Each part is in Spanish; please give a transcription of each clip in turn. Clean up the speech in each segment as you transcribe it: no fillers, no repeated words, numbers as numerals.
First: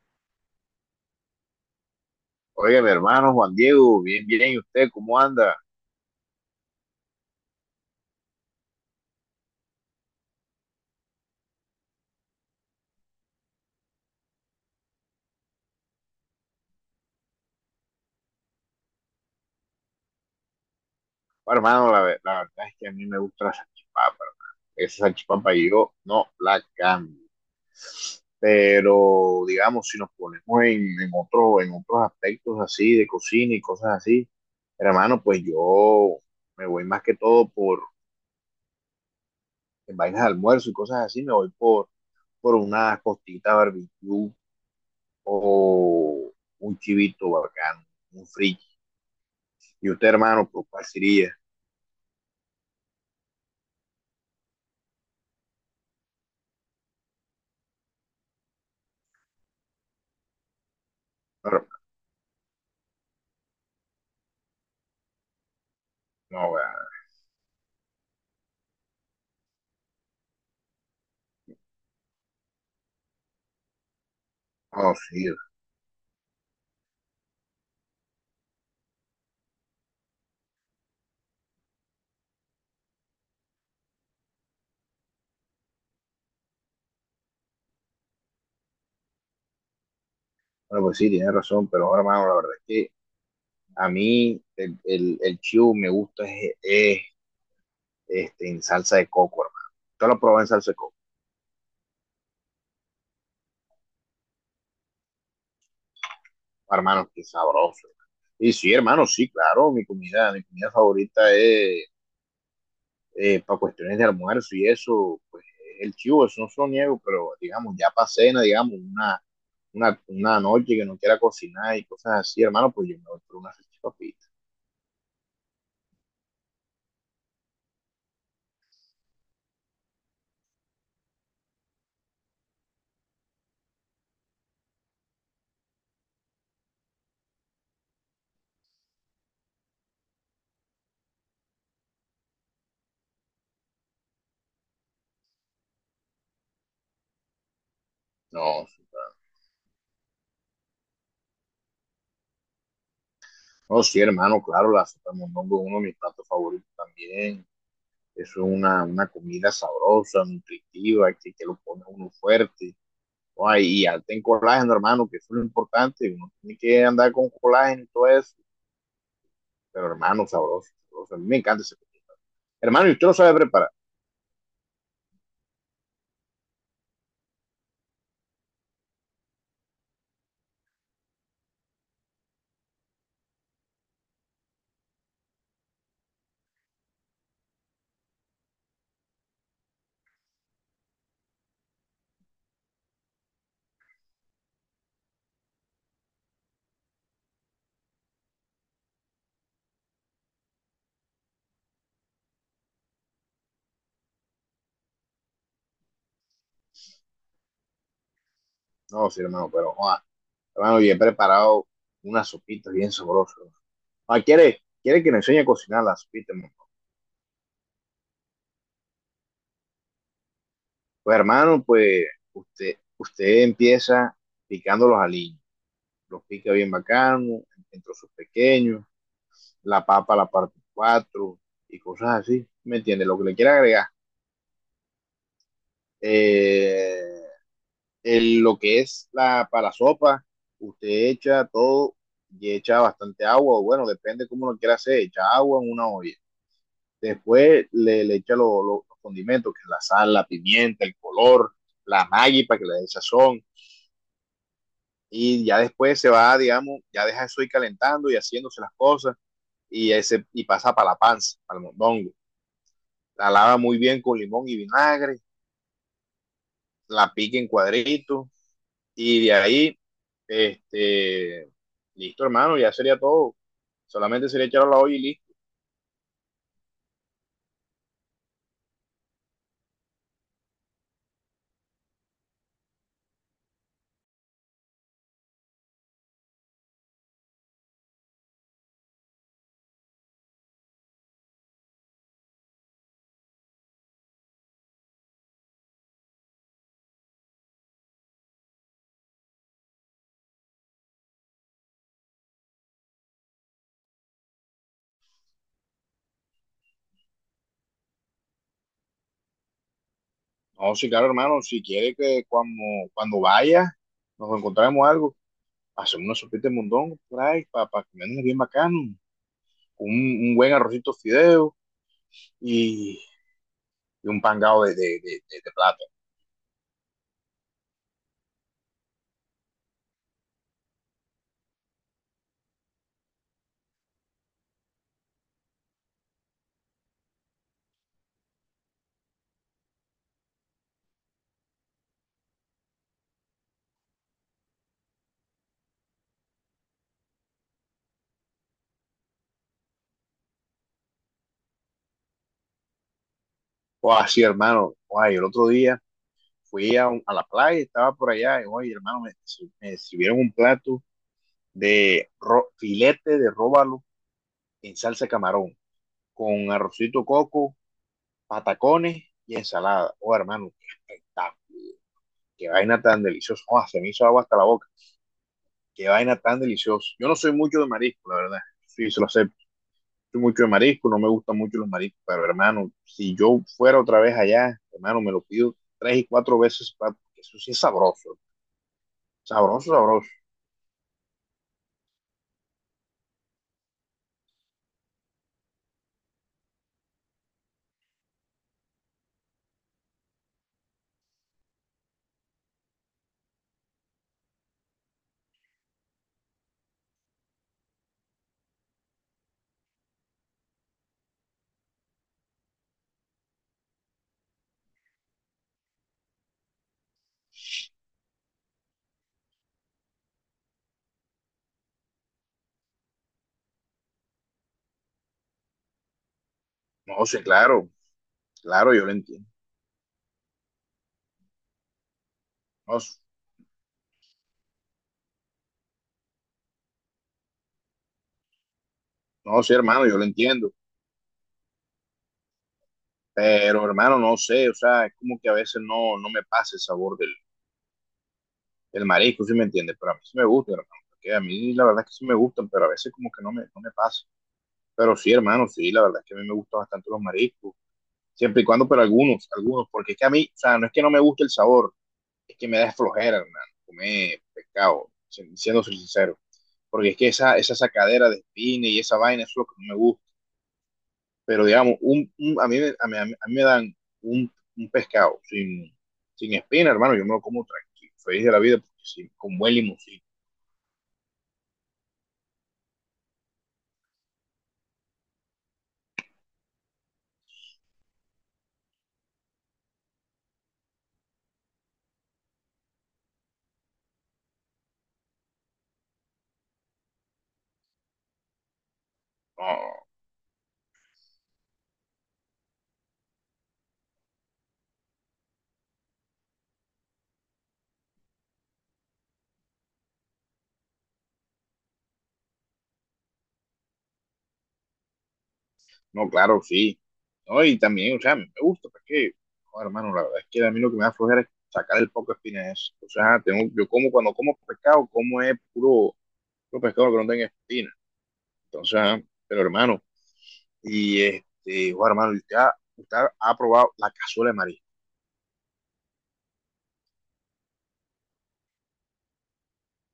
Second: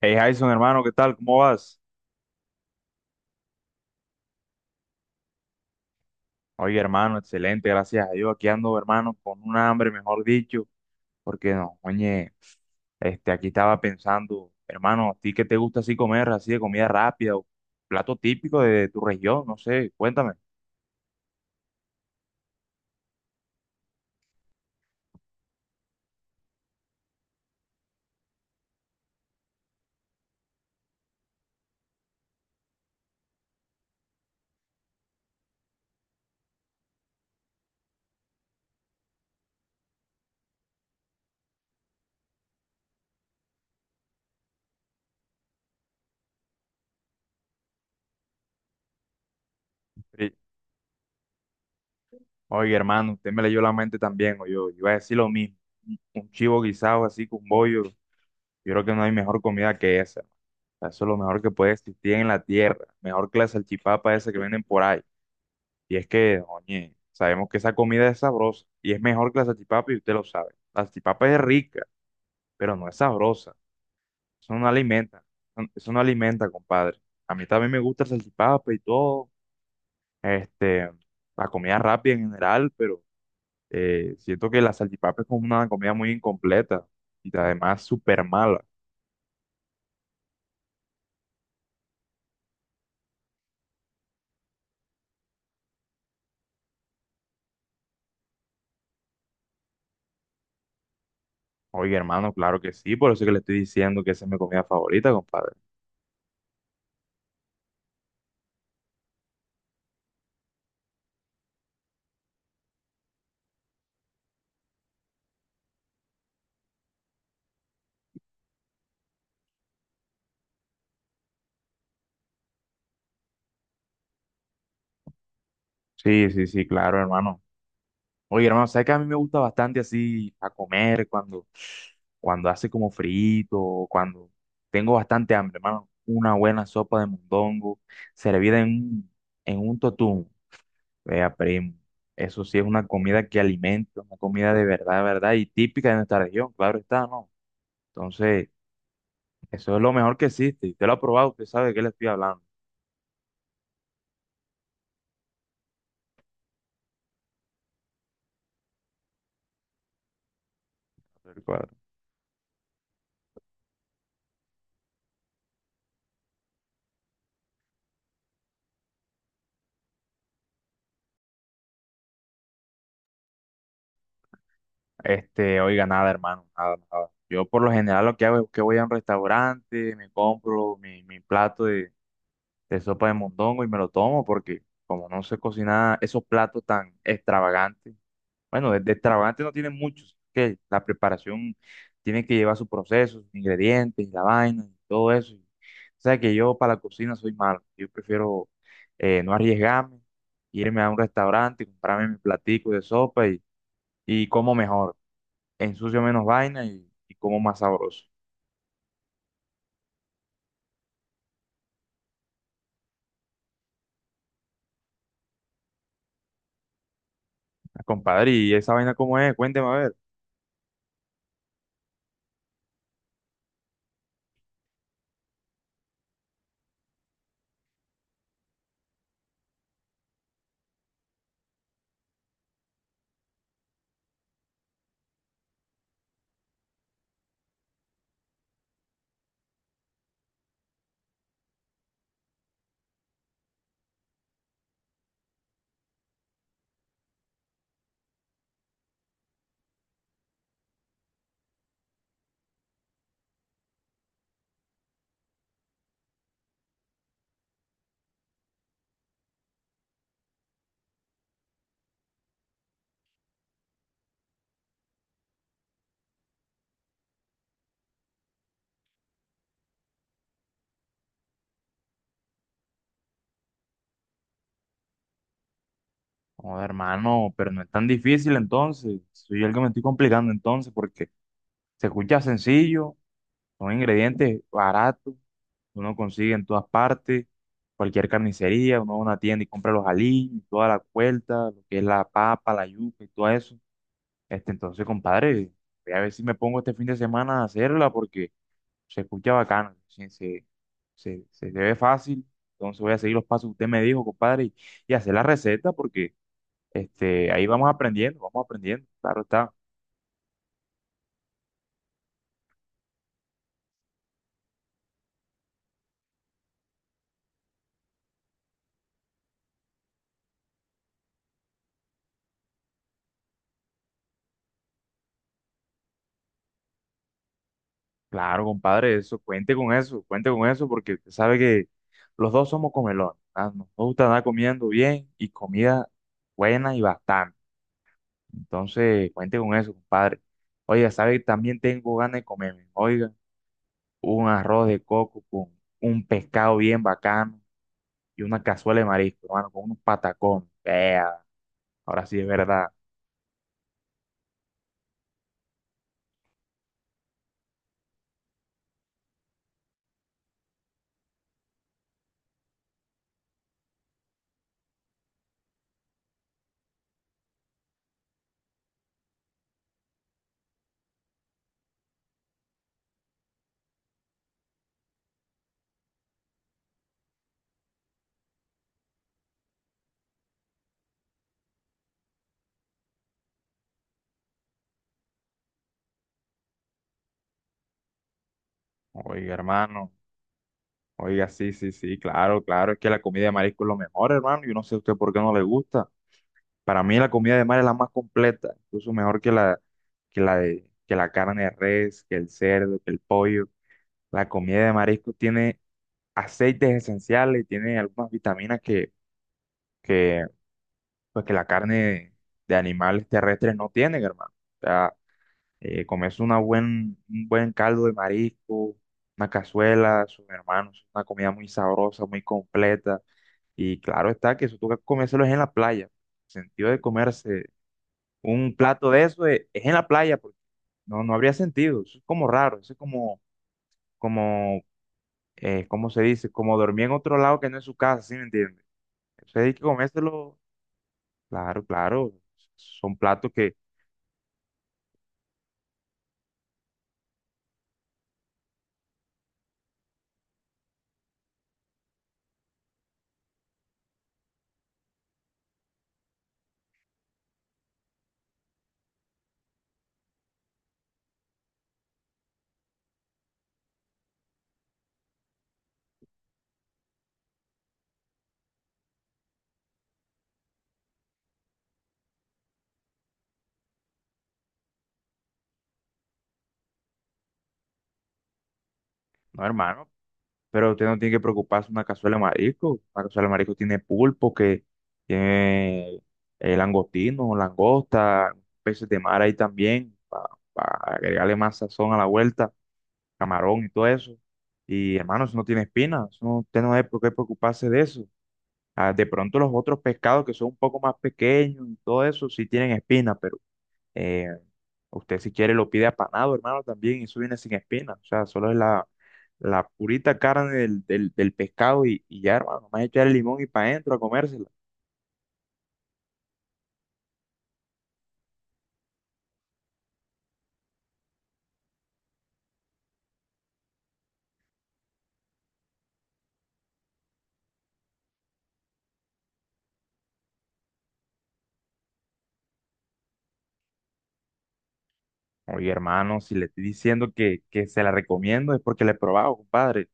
Hey Jason, hermano, ¿qué tal? ¿Cómo vas? Oiga, mi hermano Juan Diego, bien, bien, ¿y usted cómo anda? Oye, hermano, excelente, gracias a Dios. Aquí ando, hermano, con un hambre, mejor dicho, porque no, oye, aquí estaba pensando, hermano, ¿a ti qué te gusta así comer, así de comida rápida o plato típico de tu región? No sé, cuéntame. Bueno, hermano, la verdad es que a mí me gusta la salchipapa, hermano. Esa salchipapa yo no la cambio. Pero, digamos, si nos ponemos en otro, en otros aspectos así de cocina y cosas así, hermano, pues yo me voy más que todo por, en vainas de almuerzo y cosas así, me voy por una costita barbecue o un chivito bacano, un frito. ¿Y usted, Pero, hermano, por cuál sería? oye, hermano, usted me leyó la mente también, o yo iba a decir lo mismo. Un chivo guisado así con bollo, yo creo que no hay mejor comida que esa, hermano. Eso es lo mejor que puede existir en la tierra, mejor que la salchipapa esa que venden por ahí. Y es que, No, weón. oye, sabemos que esa comida es sabrosa y es mejor que la salchipapa y usted lo sabe. La salchipapa es rica, pero no es sabrosa. Eso no No, alimenta. sí. No, eso no alimenta, compadre. A mí también me gusta la salchipapa y todo. Este, la comida rápida en general, pero siento que la salchipapa es como una comida muy incompleta y además súper mala. Bueno, pues sí, tienes razón, pero bueno, hermano, la verdad es que a mí el chivo me gusta es en salsa de coco, hermano. Yo lo probé en salsa de coco, Oye, hermano, claro que sí, por eso es que le estoy diciendo que esa es mi comida favorita, compadre. hermano, qué sabroso. Hermano. Y sí, hermano, sí, claro, mi comida favorita es para cuestiones de almuerzo y eso, pues el chivo, eso no se lo niego, pero digamos, ya para cena, digamos, una noche que no quiera cocinar y cosas así, hermano, pues yo me voy por una salchipapita. Sí, sí, sí, claro, hermano. Oye, hermano, ¿sabes que a mí me gusta bastante así a comer cuando, cuando hace como frito, o cuando tengo bastante hambre, hermano? Una buena sopa de mondongo servida en un totum. Vea, primo. Eso sí es una comida que alimenta, una comida de verdad, y típica de nuestra región, claro está, ¿no? Entonces, No. eso es lo mejor que existe. Y usted lo ha probado, usted sabe de qué le estoy hablando. No, sí, hermano, claro, la sopa de mondongo es uno de mis platos favoritos también. Eso es una comida sabrosa, nutritiva, que lo pone uno fuerte. Ay, y alta en colágeno, hermano, que eso es lo importante. Uno tiene que andar con colágeno y todo eso. Pero, hermano, sabroso, sabroso. A mí me encanta ese plato. Hermano, ¿y usted lo sabe preparar? Oiga, nada, hermano, nada, nada. Yo por lo general lo que hago es que voy a un restaurante, me compro mi, mi plato de sopa de mondongo y me lo tomo porque como no sé cocinar esos platos tan extravagantes, bueno, de extravagantes no tienen muchos, que la preparación tiene que llevar su proceso, sus ingredientes, la vaina y todo eso. O sea que yo para la cocina soy malo, yo prefiero no arriesgarme, irme a un restaurante, comprarme mi platico de sopa y como mejor ensucio menos vaina y como más sabroso. No, sí, hermano, pero, no, ah, hermano, yo he preparado unas sopitas bien sabrosas. Ah, ¿quiere que le enseñe a cocinar las sopitas, hermano? Ah, compadre, ¿y esa vaina cómo es? Cuénteme a ver. Pues, hermano, pues, usted empieza picando los aliños, los pica bien bacano, entre sus pequeños, la papa, la parte 4 y cosas así, ¿me entiendes? Lo que le quiera agregar. Eh, el, lo que es la, para la sopa, usted echa todo y echa bastante agua, o bueno, depende cómo lo quiera hacer, echa agua en una olla. Después le echa los condimentos, que es la sal, la pimienta, el color, la maggi para que le dé sazón. Y ya después se va, digamos, ya deja eso ir calentando y haciéndose las cosas y, ese, y pasa para la panza, para el mondongo. La lava muy bien con limón y vinagre, la pica en cuadritos y de ahí, este, listo hermano, ya sería todo. Solamente sería echarlo a la olla y listo. Joder, hermano, pero no es tan difícil entonces. Soy yo el que me estoy complicando entonces porque se escucha sencillo, son ingredientes baratos, uno consigue en todas partes, cualquier carnicería, uno va a una tienda y compra los aliños, y toda la vuelta, lo que es la papa, la yuca y todo eso. Entonces, compadre, voy a ver si me pongo este fin de semana a hacerla porque se escucha bacano, se, se ve fácil, entonces voy a seguir los pasos que usted me dijo, compadre, y hacer la receta porque ahí vamos aprendiendo, claro está, No, sí, claro hermano, si quiere que cuando vaya nos encontremos algo, hacemos una sopita de mondongo por ahí para pa comernos bien bacano, un buen arrocito fideo y, y un pangado de plata. claro, compadre, eso, cuente con eso, cuente con eso porque usted sabe que los dos somos comelones, ¿ah? Nos gusta andar comiendo bien y comida buena y bastante, entonces cuente con eso, compadre. Oiga, sabe que también tengo ganas de comerme, oiga, un arroz de coco con un pescado bien bacano y una cazuela de marisco, hermano, con unos patacones. Vea, ahora sí es verdad. O así hermano, o ay, el otro día fui a, un- a la playa, estaba por allá, y oye, hermano, me sirvieron un plato de ro- filete de róbalo en salsa de camarón, con arrocito coco, patacones y ensalada. Oh, hermano, qué espectáculo, qué vaina tan deliciosa. Oh, se me hizo agua hasta la boca, qué vaina tan deliciosa. Yo no soy mucho de marisco, la verdad, sí, se lo acepto. Soy mucho de marisco, no me gustan mucho los mariscos, pero hermano, si yo fuera otra vez allá, hermano, me lo pido tres y cuatro veces, pa- porque eso sí es sabroso, Oiga, sabroso, hermano. sabroso. Oiga, sí, sí, sí, claro, claro. Es que la comida de marisco es lo mejor, hermano. Yo no sé a usted por qué no le gusta. Para mí la comida de mar es la más completa, incluso mejor que la de, que la carne de res, que el cerdo, que el pollo. La comida de marisco tiene aceites esenciales y tiene algunas vitaminas que, pues, que la carne de animales terrestres no tienen, hermano. O sea, comerse una buen, un buen caldo de marisco, una cazuela, sus hermanos, una comida muy sabrosa, muy completa. Y claro está que eso toca comérselo es en la playa. El sentido de No, sé, comerse claro, un claro, yo plato lo de eso entiendo. Es en la playa, porque no, no habría sentido. Eso es como raro, eso No, es s- como, como ¿cómo se dice? Como dormir en otro lado que no es su casa, ¿sí me entiendes? Eso no, hay sé, que hermano, yo lo comérselo, entiendo. claro, claro. Son platos que, Pero, hermano, no sé, o sea, es como que a veces no me pasa el sabor del, del marisco, ¿sí me entiendes? Pero a mí sí me gusta, hermano, porque a mí la verdad es que sí me gustan, pero a veces como que no me pasa. Pero sí, hermano, sí, la verdad es que a mí me gustan bastante los mariscos, siempre y cuando, pero algunos, algunos, porque es que a mí, o sea, no es que no me guste el sabor, es que me da flojera, hermano, comer pescado, si- siendo sincero, porque es que esa sacadera de espina y esa vaina, eso es lo que no me gusta. Pero digamos, un- a mí, me- a mí, a mí- a mí me dan un, un pescado sin, sin espina, hermano, yo me lo como tranquilo, feliz de la vida, porque sí, con no, buen hermano. limoncito. Pero usted no tiene que preocuparse una cazuela de marisco. Una cazuela de marisco tiene pulpo, que tiene langostino, langosta, peces de mar ahí también, para agregarle más sazón a la vuelta, camarón y todo eso. Y hermano, eso no tiene espinas, eso no- usted no hay por qué preocuparse de eso. Ah, de pronto los otros No, pescados que son un poco más pequeños y todo eso sí tienen espinas, pero eh, usted si quiere lo pide apanado, hermano, también, y eso viene sin espina. O sea, solo es la, la purita carne del, del, del pescado y ya, hermano, más echar el limón y para adentro a comérsela. no, claro, sí. No, y también, o sea, me gusta, porque, joder, hermano, la verdad es que a mí lo que me da flojera es sacar el poco de espina de eso. O sea, tengo, yo como cuando como pescado, como es puro, puro pescado que no tenga espina. Entonces, ajá, pero hermano, y este, joder, hermano, usted ha probado la cazuela de marisco. Oye, hermano, si le estoy diciendo que se la recomiendo es porque la he probado, compadre.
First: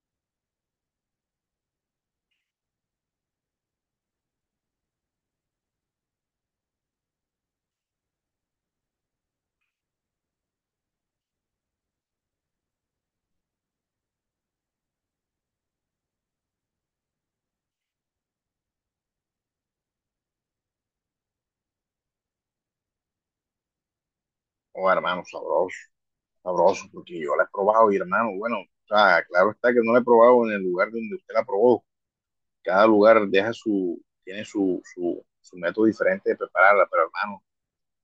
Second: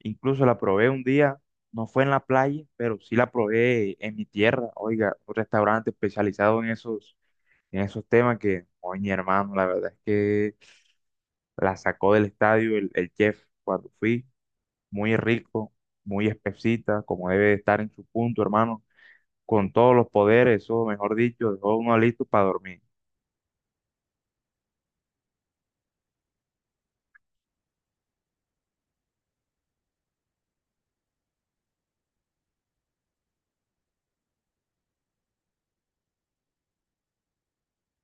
Incluso la probé un día, no fue en la playa, pero sí la probé en mi tierra, oiga, un restaurante especializado en esos temas que, oye, hermano, la verdad es que la sacó del estadio el chef cuando fui. Muy rico, muy espesita, como debe de estar en su punto, hermano, con todos los poderes, eso, mejor dicho, dejó uno listo para dormir. Oh, hermano, sabroso. Sabroso, porque yo la he probado, y hermano, bueno, o sea, claro está que no la he probado en el lugar donde usted la probó. Cada lugar deja su, tiene su, su, su método diferente de prepararla, pero hermano,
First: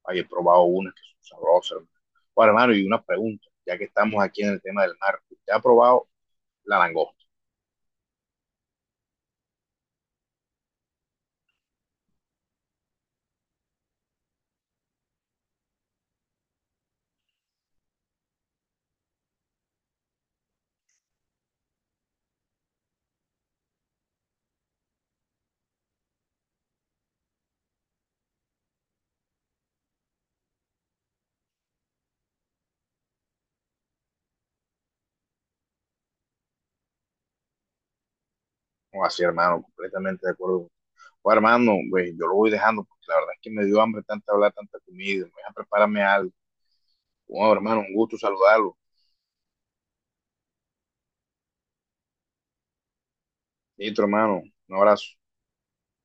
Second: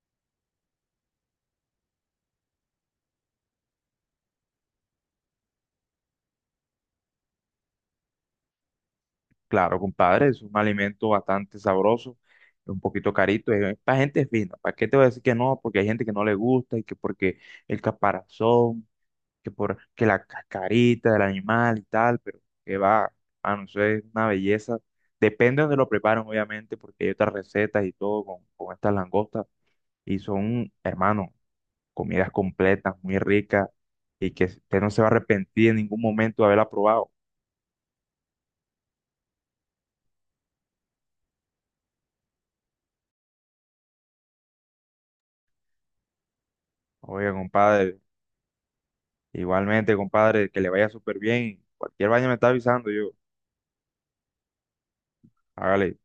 ay, he probado unas que son sabrosas, hermano. Bueno, hermano, y una pregunta, ya que estamos aquí en el tema del mar, ¿usted ha probado la langosta? Claro, compadre, es un alimento bastante sabroso, un poquito carito, es para gente fina. ¿Para qué te voy a decir que no? Porque hay gente que no le gusta y que porque el caparazón, que por que la cascarita del animal y tal, pero que va, hermano, eso es una belleza. Depende de donde lo preparan, obviamente, porque hay otras recetas y todo con estas langostas. Y son, hermano, comidas completas, muy ricas, y que usted no se va a arrepentir en ningún momento de haberla probado. No, así, hermano, completamente de acuerdo. Bueno, hermano, pues, yo lo voy dejando, porque la verdad es que me dio hambre tanta hablar, tanta comida, me voy a prepararme algo. Oiga, Bueno, hermano, un compadre, gusto saludarlo. igualmente, compadre, que le vaya súper bien. Cualquier vaina me está avisando yo. Listo, hermano, un abrazo. Hágale.